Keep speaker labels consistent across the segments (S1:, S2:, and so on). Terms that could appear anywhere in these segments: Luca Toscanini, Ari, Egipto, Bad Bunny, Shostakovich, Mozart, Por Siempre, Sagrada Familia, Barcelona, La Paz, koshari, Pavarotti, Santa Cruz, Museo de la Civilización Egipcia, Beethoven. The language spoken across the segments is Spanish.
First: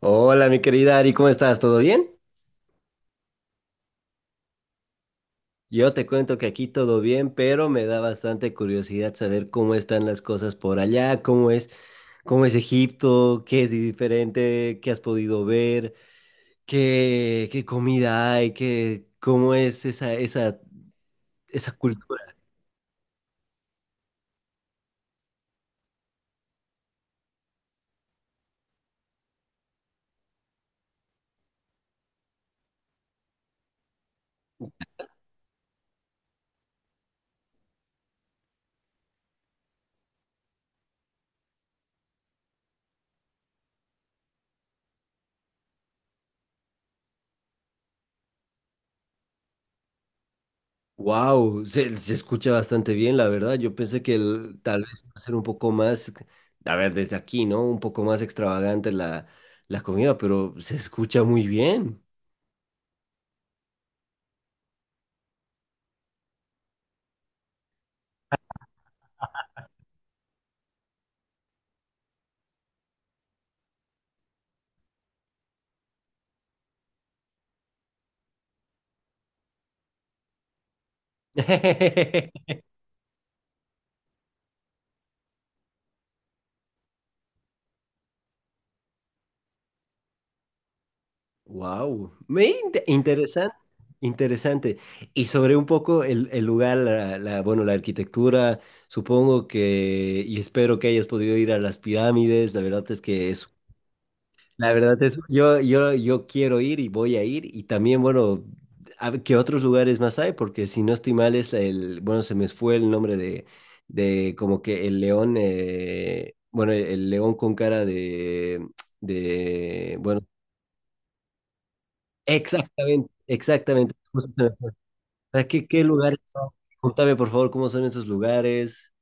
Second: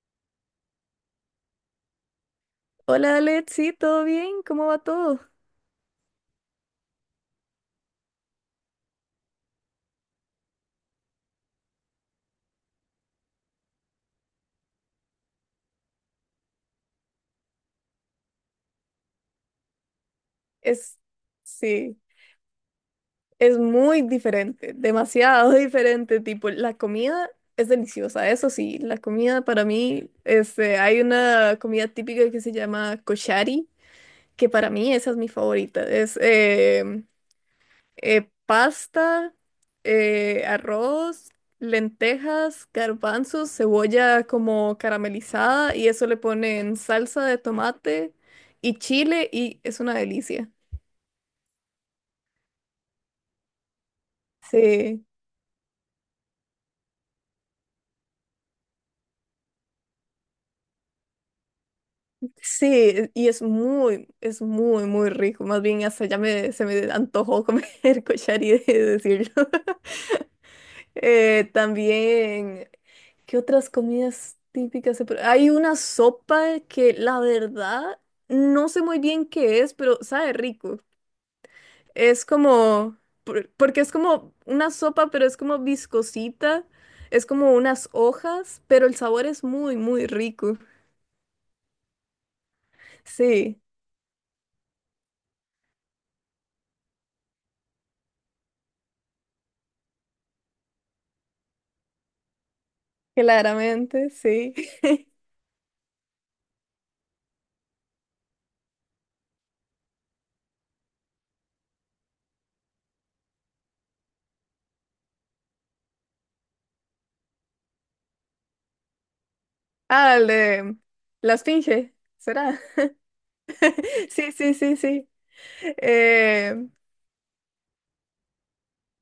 S1: Hola, mi querida Ari, ¿cómo estás? ¿Todo bien?
S2: Hola Alex, sí, ¿todo bien? ¿Cómo va todo?
S1: Yo te cuento que aquí todo bien, pero me da bastante curiosidad saber cómo están las cosas por allá, cómo es Egipto, qué es diferente, qué has podido ver, qué comida hay, qué, cómo es
S2: Es,
S1: esa
S2: sí,
S1: cultura.
S2: es muy diferente, demasiado diferente, tipo, la comida es deliciosa, eso sí, la comida para mí, hay una comida típica que se llama koshari, que para mí esa es mi favorita, es pasta, arroz, lentejas, garbanzos, cebolla como caramelizada y eso le ponen salsa de tomate y chile y es una delicia.
S1: Wow, se escucha bastante bien, la verdad. Yo pensé que tal vez
S2: Sí,
S1: va a ser un poco más, a ver, desde aquí, ¿no? Un poco más extravagante la comida, pero se escucha muy bien.
S2: sí, y es es muy, muy rico. Más bien hasta ya se me antojó comer cochari de decirlo. También, ¿qué otras comidas típicas se pre- Hay una sopa que la verdad no sé muy bien qué es, pero sabe rico. Es como, porque es como una sopa, pero es como viscosita, es como unas hojas, pero el sabor es muy, muy rico.
S1: Wow, interesante,
S2: Sí,
S1: interesante. Y sobre un poco el lugar, bueno, la arquitectura, supongo que, y espero que hayas podido ir a las pirámides, la verdad es que es,
S2: claramente, sí.
S1: la verdad es, yo quiero ir y voy a ir, y también, bueno, a ver qué otros lugares más hay, porque si no estoy mal es el, bueno, se me fue el nombre de como que el león, bueno, el león con cara de,
S2: Ah,
S1: bueno...
S2: el de la esfinge, ¿será?
S1: Exactamente, exactamente. Justo
S2: Sí,
S1: se me
S2: sí,
S1: fue.
S2: sí, sí.
S1: ¿Sabes? ¿ qué lugares son?
S2: Eh,
S1: Pregúntame, por favor, cómo son esos lugares.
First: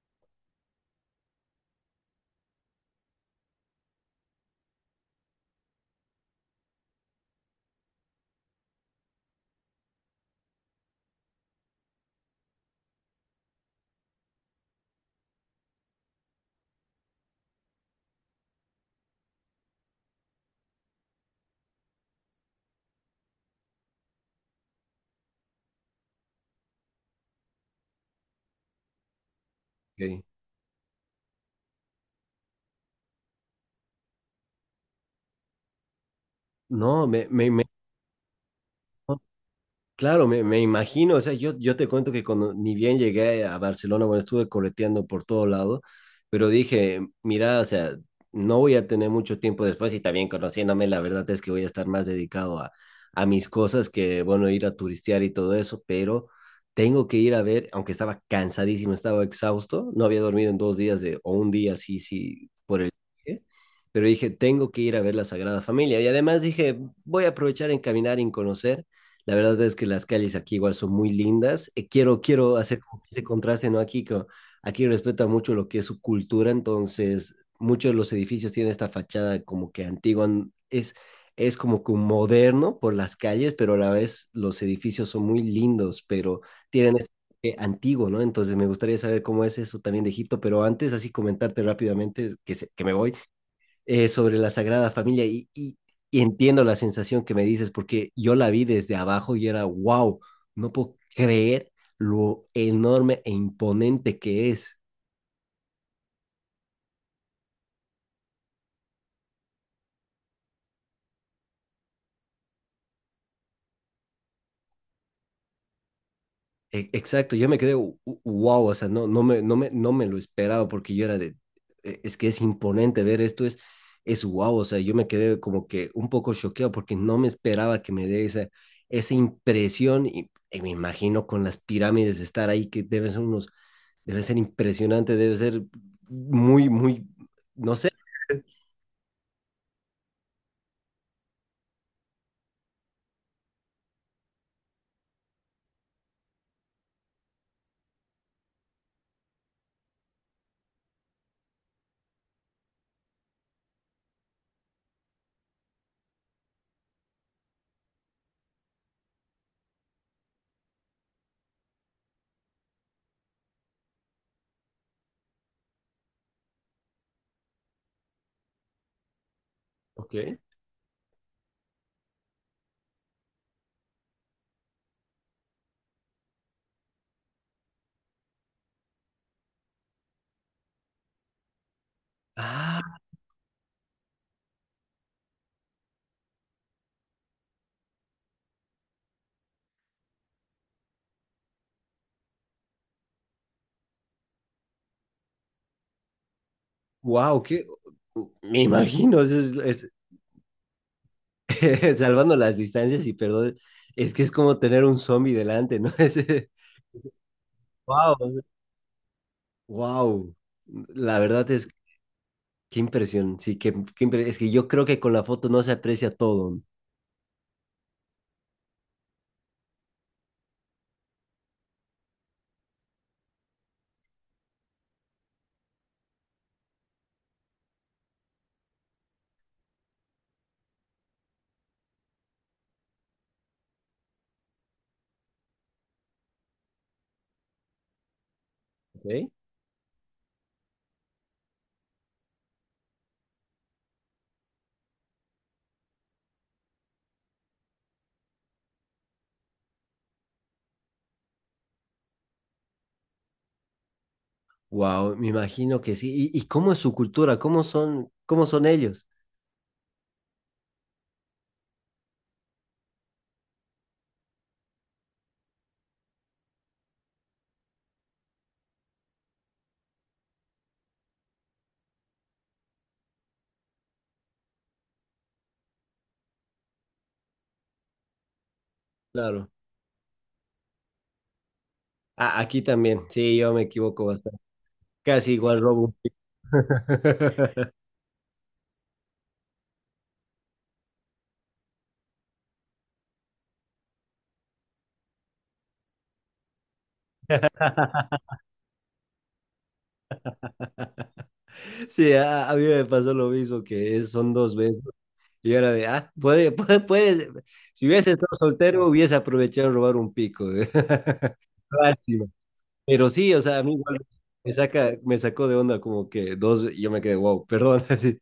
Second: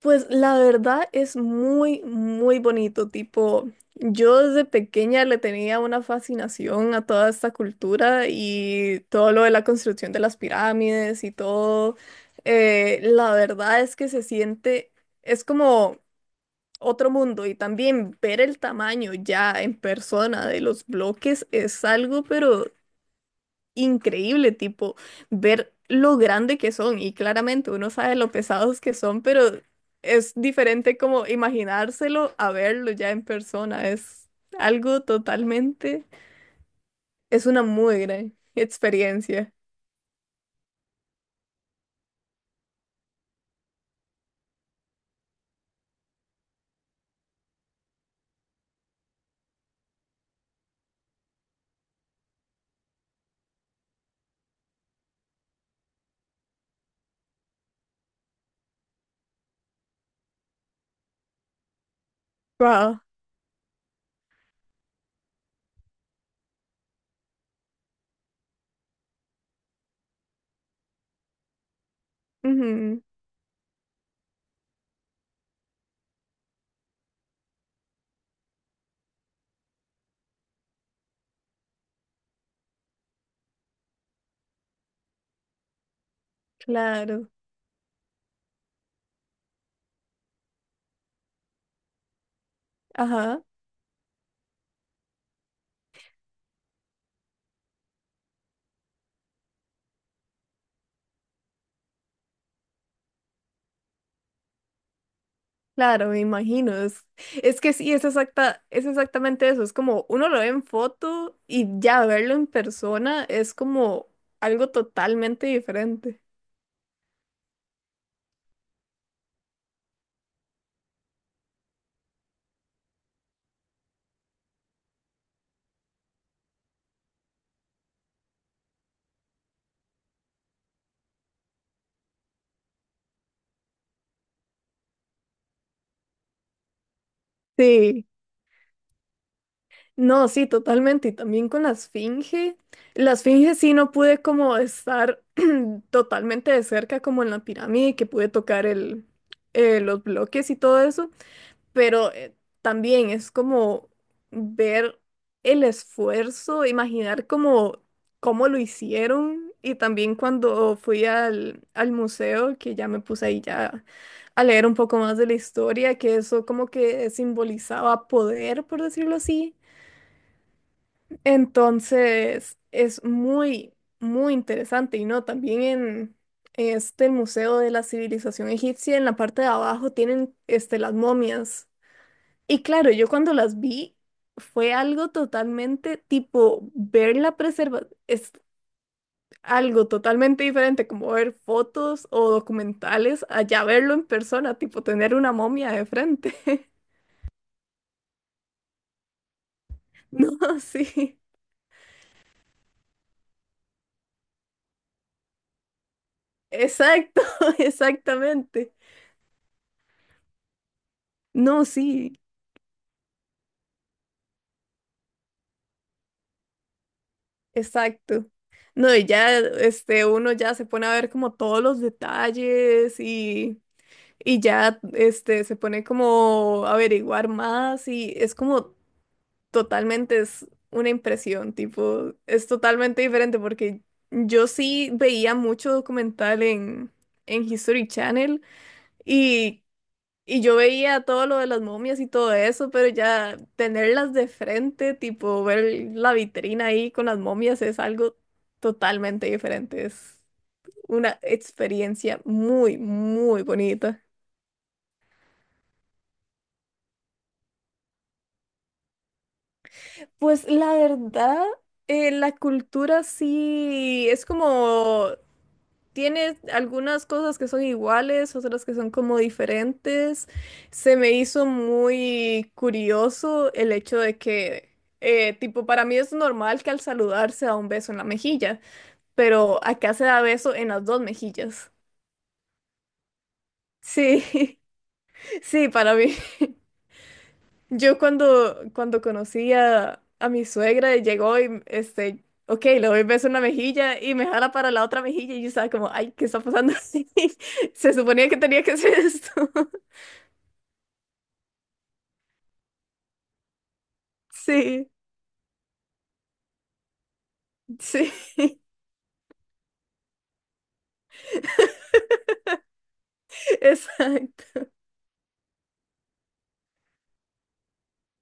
S2: Pues la verdad es muy, muy bonito. Tipo, yo desde pequeña le tenía una fascinación a toda esta cultura y todo lo de la construcción de las pirámides y todo. La verdad es que es como otro mundo y también ver el tamaño ya en persona de los bloques es algo, pero increíble, tipo, ver lo grande que son y claramente uno sabe lo pesados que son, pero
S1: Ok.
S2: es diferente como imaginárselo a verlo ya en persona, algo totalmente,
S1: No,
S2: es una
S1: me-
S2: muy gran experiencia.
S1: Claro, me imagino, o sea, yo te cuento que cuando ni bien llegué a Barcelona, bueno, estuve correteando por todo lado, pero dije, mira, o sea, no voy a tener mucho tiempo después y también conociéndome, la verdad es que voy a estar más dedicado a mis cosas que, bueno, ir a turistear y todo eso, pero tengo que ir a ver, aunque estaba cansadísimo, estaba exhausto, no había dormido en dos días de, o un día, sí, sí, por el
S2: Wow.
S1: viaje, pero dije, tengo que ir a ver la Sagrada Familia y además dije, voy a aprovechar en caminar y en conocer. La verdad es que las calles aquí igual son muy lindas. Quiero hacer como
S2: Ujú,
S1: ese contraste, ¿no? Aquí, co- aquí respeta mucho lo que es su cultura, entonces muchos de los edificios tienen esta fachada como que antigua, n- es como que un moderno por las calles, pero a la vez los edificios son muy lindos, pero tienen ese
S2: claro,
S1: toque antiguo, ¿no? Entonces me gustaría saber cómo es eso también de Egipto, pero antes así comentarte rápidamente, que, se- que me voy,
S2: ajá.
S1: sobre la Sagrada Familia y entiendo la sensación que me dices porque yo la vi desde abajo y era, wow, no puedo creer lo enorme e imponente que es.
S2: Claro, me imagino. Es que sí, es exactamente eso. Es como uno lo ve en foto y ya verlo en persona es como algo totalmente diferente.
S1: E- Exacto, yo me quedé wow, o sea, no, no me lo esperaba porque yo era de, "E- es que es imponente ver esto, es wow, o sea, yo me quedé como que un poco choqueado porque no me esperaba que me dé esa, esa impresión y me imagino con las pirámides estar ahí que deben ser unos... Debe ser impresionante, debe ser muy, muy, no sé.
S2: Sí. No, sí, totalmente. Y también con la esfinge. La esfinge sí no pude como estar totalmente de cerca como en la pirámide, que pude tocar los bloques y todo eso. Pero también es como ver el esfuerzo, imaginar como cómo lo hicieron. Y también cuando fui al museo, que ya me puse ahí ya a leer un poco más de la historia, que eso como que simbolizaba poder, por decirlo así,
S1: Ok.
S2: entonces, es muy, muy interesante. Y no, también en, Este el Museo de la Civilización Egipcia, en la parte de abajo, tienen este, las momias. Y claro,
S1: Ah,
S2: yo cuando las vi, fue algo totalmente tipo ver la preserva, es algo totalmente diferente como ver fotos o documentales, allá verlo en persona, tipo tener una momia de frente.
S1: wow, qué, me imagino, es-
S2: No, sí,
S1: salvando las distancias y perdón, es que es como tener un zombie delante, ¿no? Es,
S2: exacto,
S1: wow.
S2: exactamente.
S1: Wow, la verdad
S2: No,
S1: es,
S2: sí.
S1: qué impresión, sí, qué, qué impre- es que yo creo que con la foto no se aprecia todo.
S2: Exacto. No, y ya este, uno ya se pone a ver como todos los detalles y ya este, se pone como a averiguar más y es como totalmente es una impresión, tipo, es totalmente diferente porque yo sí veía mucho documental en History Channel
S1: Ok.
S2: y y yo veía todo lo de las momias y todo eso, pero ya tenerlas de frente, tipo ver la vitrina ahí con las momias es algo totalmente diferente. Es una experiencia muy, muy bonita.
S1: Wow, me imagino que sí. Y cómo es su cultura? Cómo son ellos?
S2: Pues la verdad, la cultura sí es como tiene algunas cosas que son iguales, otras que son como diferentes. Se me hizo muy curioso el hecho de que, tipo, para mí es normal que al saludar se da un beso en la mejilla,
S1: Claro.
S2: pero acá se da beso en las dos mejillas.
S1: Ah, aquí también, sí, yo me equivoco bastante.
S2: Sí,
S1: Casi igual
S2: sí,
S1: robo.
S2: para mí. Cuando conocí a mi suegra, llegó y, este, ok, le doy beso en una mejilla y me jala para la otra mejilla y yo estaba como, ay, ¿qué está pasando? Se suponía que tenía que hacer esto.
S1: Sí, a mí me pasó lo mismo, que es- son dos veces.
S2: Sí,
S1: Y ahora de, ah, puede, puede, puede. Si hubiese
S2: sí.
S1: estado soltero, hubiese aprovechado de robar un pico. Lástima. Pero sí, o sea, a mí igual
S2: Exacto.
S1: me sacó de onda como que dos, y yo me quedé, wow, perdón, así,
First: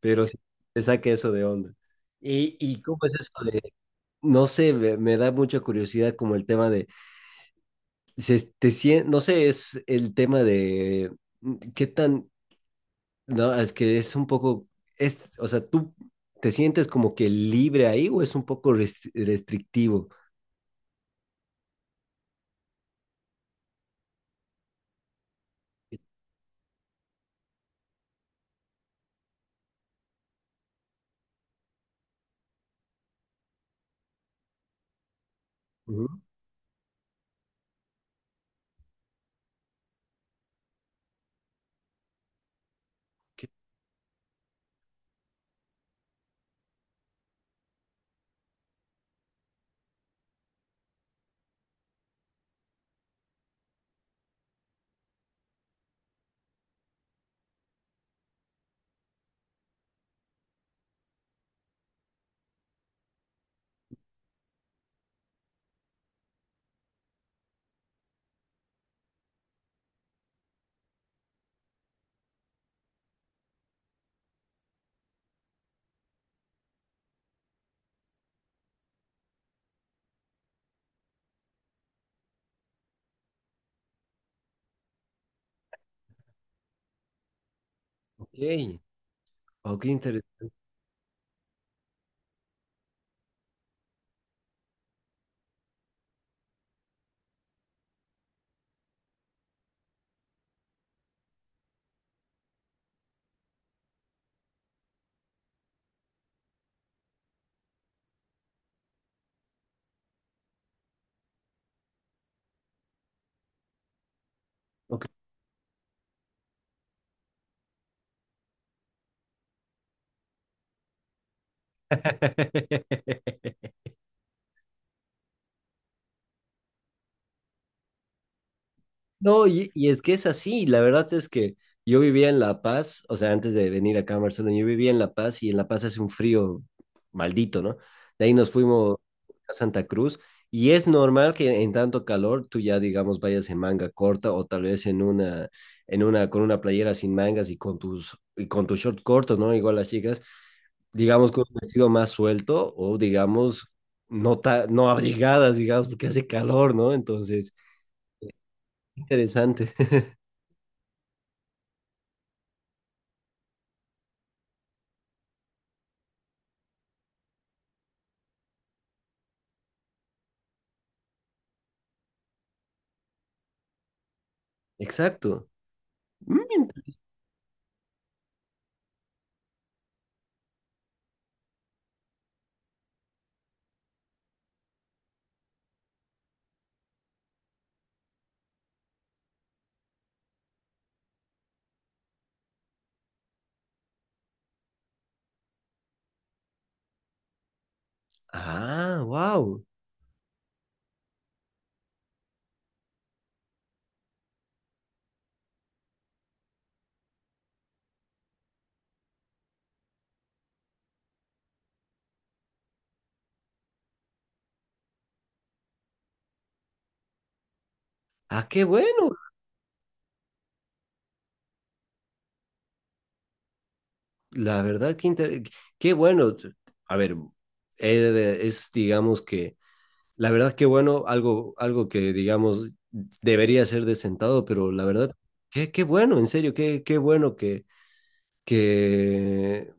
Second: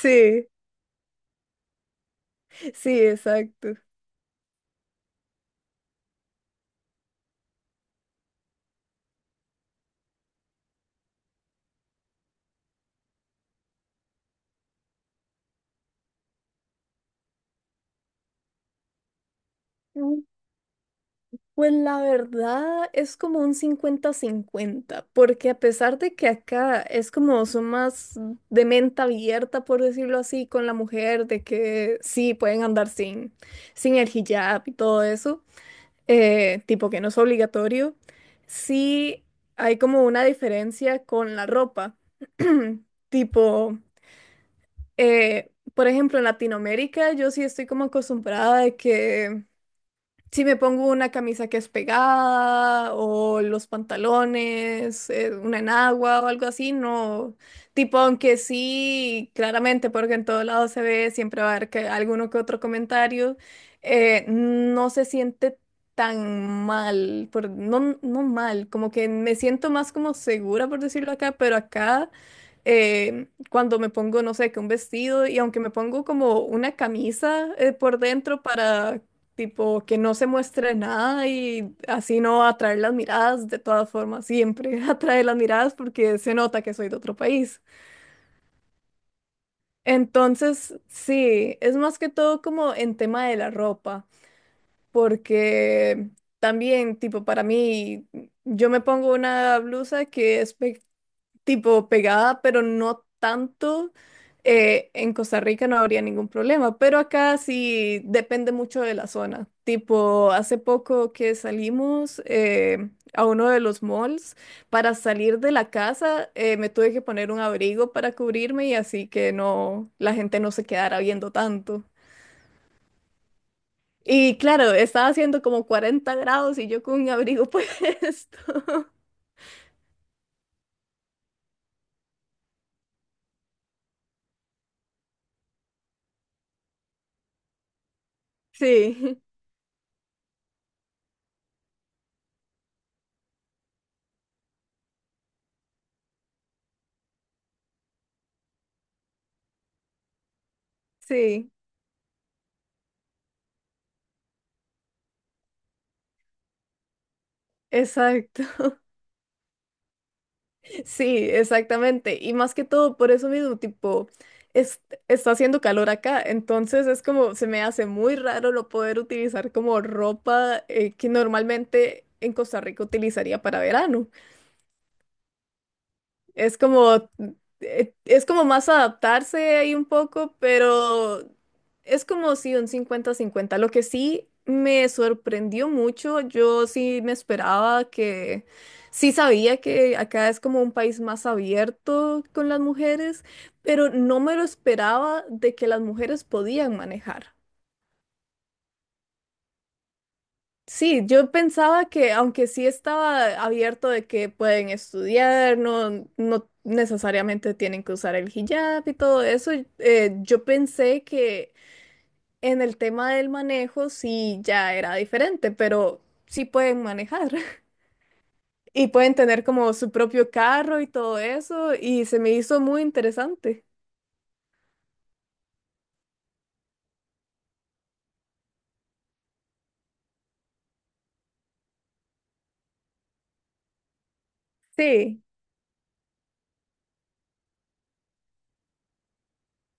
S1: pero sí,
S2: Sí,
S1: me saca eso de onda. Y cómo
S2: sí,
S1: es eso de,
S2: exacto.
S1: no sé, me da mucha curiosidad como el tema de, se, te sien- no sé, es el tema de qué tan... No, es que es un poco, es, o sea, ¿tú te sientes como que libre ahí o es un poco rest- restrictivo?
S2: Mm, Pues la verdad es como un cincuenta-cincuenta, porque a pesar de que acá es como son más de mente abierta, por decirlo así, con la mujer, de que sí pueden andar sin el hijab y todo eso,
S1: Ujú.
S2: tipo que no es obligatorio, sí hay como una diferencia con la ropa. Tipo. Por ejemplo, en Latinoamérica yo sí estoy como acostumbrada de que si me pongo una camisa que es pegada o los pantalones, una enagua o algo así, no. Tipo, aunque sí, claramente, porque en todo lado se ve, siempre va a haber alguno que otro comentario, no se siente tan mal, no, no mal, como que me siento más como segura, por decirlo acá, pero acá cuando me pongo, no sé, que un vestido y aunque me pongo como una camisa por dentro para tipo, que no se muestre nada y así no va a atraer las miradas, de todas formas, siempre atrae las miradas porque se nota que soy de otro país.
S1: Ok, ok, ok, interesante.
S2: Entonces, sí, es más que todo como en tema de la ropa, porque también, tipo, para mí, yo me pongo una blusa que tipo pegada, pero no tanto, en Costa Rica no habría ningún problema, pero acá sí depende mucho de la zona. Tipo, hace poco que salimos a uno de los malls, para salir de la casa me tuve que poner un abrigo para cubrirme y así que no, la gente no se quedara viendo tanto. Y claro, estaba haciendo como 40 grados y yo con un abrigo puesto.
S1: No, y es que es así, la verdad es que yo vivía en La Paz, o sea, antes de venir acá a Barcelona, yo vivía en La Paz y en La Paz hace un frío maldito, ¿no? De ahí nos fuimos
S2: Sí,
S1: a Santa Cruz y es normal que en tanto calor tú ya, digamos, vayas en manga corta o tal vez en una, con una playera sin mangas y con tus, y con tu short corto, ¿no? Igual las chicas, digamos, con
S2: sí,
S1: un vestido más suelto o, digamos, no, ta- no abrigadas, digamos, porque hace calor, ¿no? Entonces,
S2: exacto.
S1: interesante.
S2: Sí, exactamente. Y más que todo, por eso mismo, tipo, es- está haciendo calor acá, entonces es como, se me hace muy raro lo poder utilizar como ropa que normalmente en Costa Rica utilizaría para verano.
S1: Exacto.
S2: Es
S1: Mm,
S2: como, es como más adaptarse ahí un poco, pero es como si un cincuenta-cincuenta. Lo que sí me sorprendió mucho, yo sí me esperaba sí sabía que acá es como un país más abierto con las mujeres, pero no me lo esperaba de que las mujeres podían manejar.
S1: ah, wow.
S2: Sí, yo pensaba que aunque sí estaba abierto de que pueden estudiar, no, no necesariamente tienen que usar el hijab y todo eso, yo pensé que en el tema del manejo sí ya era diferente, pero sí pueden manejar
S1: Ah, qué
S2: y
S1: bueno.
S2: pueden tener como su propio carro y todo eso y se me hizo muy interesante.
S1: La verdad, que inter- qué bueno. A ver, es, digamos que, la verdad, qué bueno, algo, algo que, digamos, debería ser de sentado, pero la verdad,
S2: Sí.
S1: qué, qué bueno, en serio, qué, qué bueno que,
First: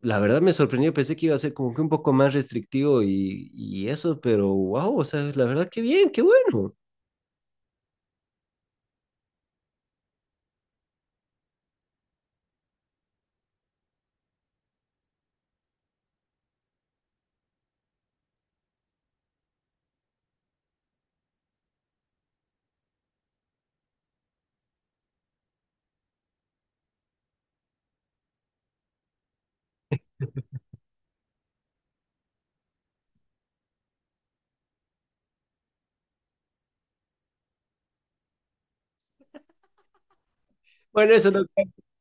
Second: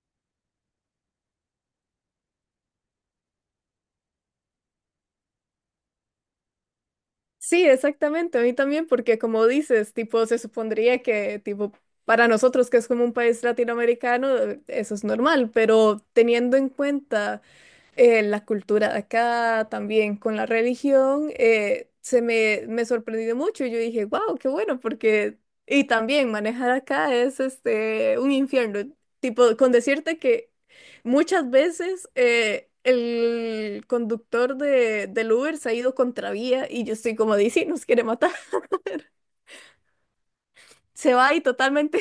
S1: la verdad me sorprendió, pensé que iba a ser como que un poco más restrictivo y eso, pero wow, o sea, la verdad, qué bien, qué bueno.
S2: Sí, exactamente, a mí también, porque como dices, tipo, se supondría que, tipo, para nosotros que es como un país latinoamericano, eso es normal, pero teniendo en cuenta la cultura de acá, también con la religión, me sorprendió mucho. Yo dije, wow, qué bueno, porque... Y también manejar acá es este, un infierno. Tipo, con decirte que muchas veces el conductor del Uber se ha ido contravía y yo estoy como, dice, nos quiere matar.
S1: Bueno,
S2: Se
S1: eso
S2: va y
S1: no,
S2: totalmente.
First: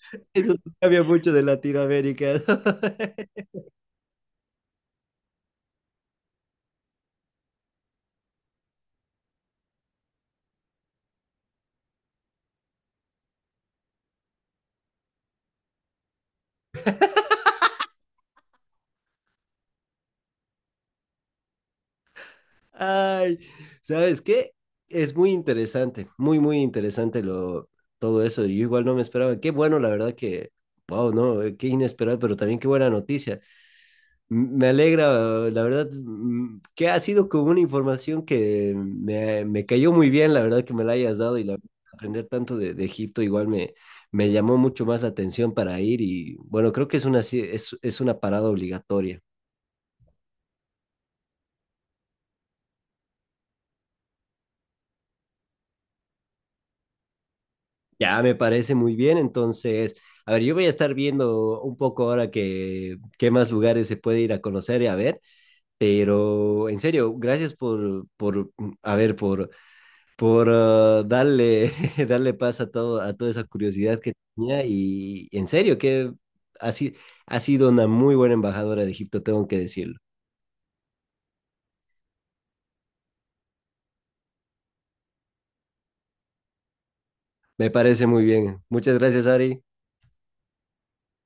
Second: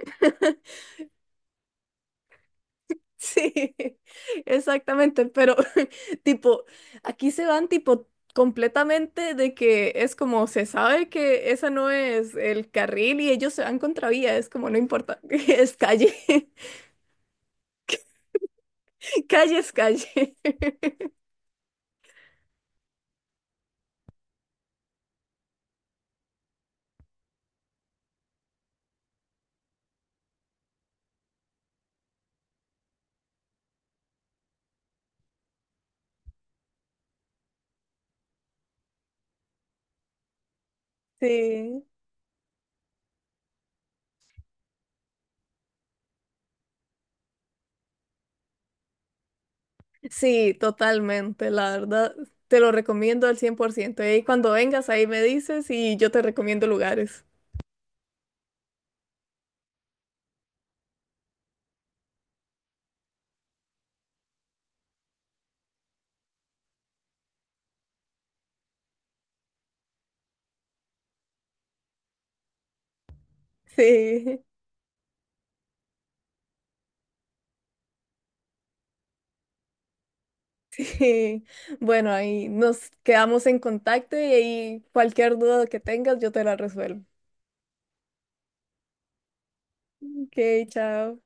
S1: eso no cambia mucho de Latinoamérica.
S2: Sí, exactamente, pero tipo, aquí se van tipo completamente de que es como se sabe que esa no es el carril y ellos se van contravía, es como no importa, es calle, calle es calle.
S1: Ay, ¿sabes qué? Es muy interesante, muy, muy interesante lo, todo eso. Yo igual no me esperaba. Qué bueno, la verdad que, wow, no, qué inesperado, pero también qué buena noticia. M- Me alegra, la verdad, que ha sido como una información que me cayó muy bien, la verdad que me la hayas dado y la,
S2: Sí,
S1: aprender tanto de Egipto igual me, me llamó mucho más la atención para ir y bueno, creo que es una, ci- es una parada obligatoria.
S2: sí, totalmente, la verdad, te lo recomiendo al 100%. Y cuando vengas ahí me dices y yo te recomiendo lugares.
S1: Ya me parece muy bien, entonces, a ver, yo voy a estar viendo un poco ahora que qué más lugares se puede ir a conocer y a ver, pero en serio, gracias por, a ver, por ah, darle, darle paz a todo, a toda esa curiosidad que
S2: Sí.
S1: tenía y en serio que ha, si- ha sido una muy buena embajadora de Egipto, tengo que decirlo.
S2: Sí, bueno, ahí nos quedamos en contacto y ahí cualquier duda que tengas yo te la resuelvo.
S1: Me parece muy bien. Muchas gracias, Ari.
S2: Ok, chao.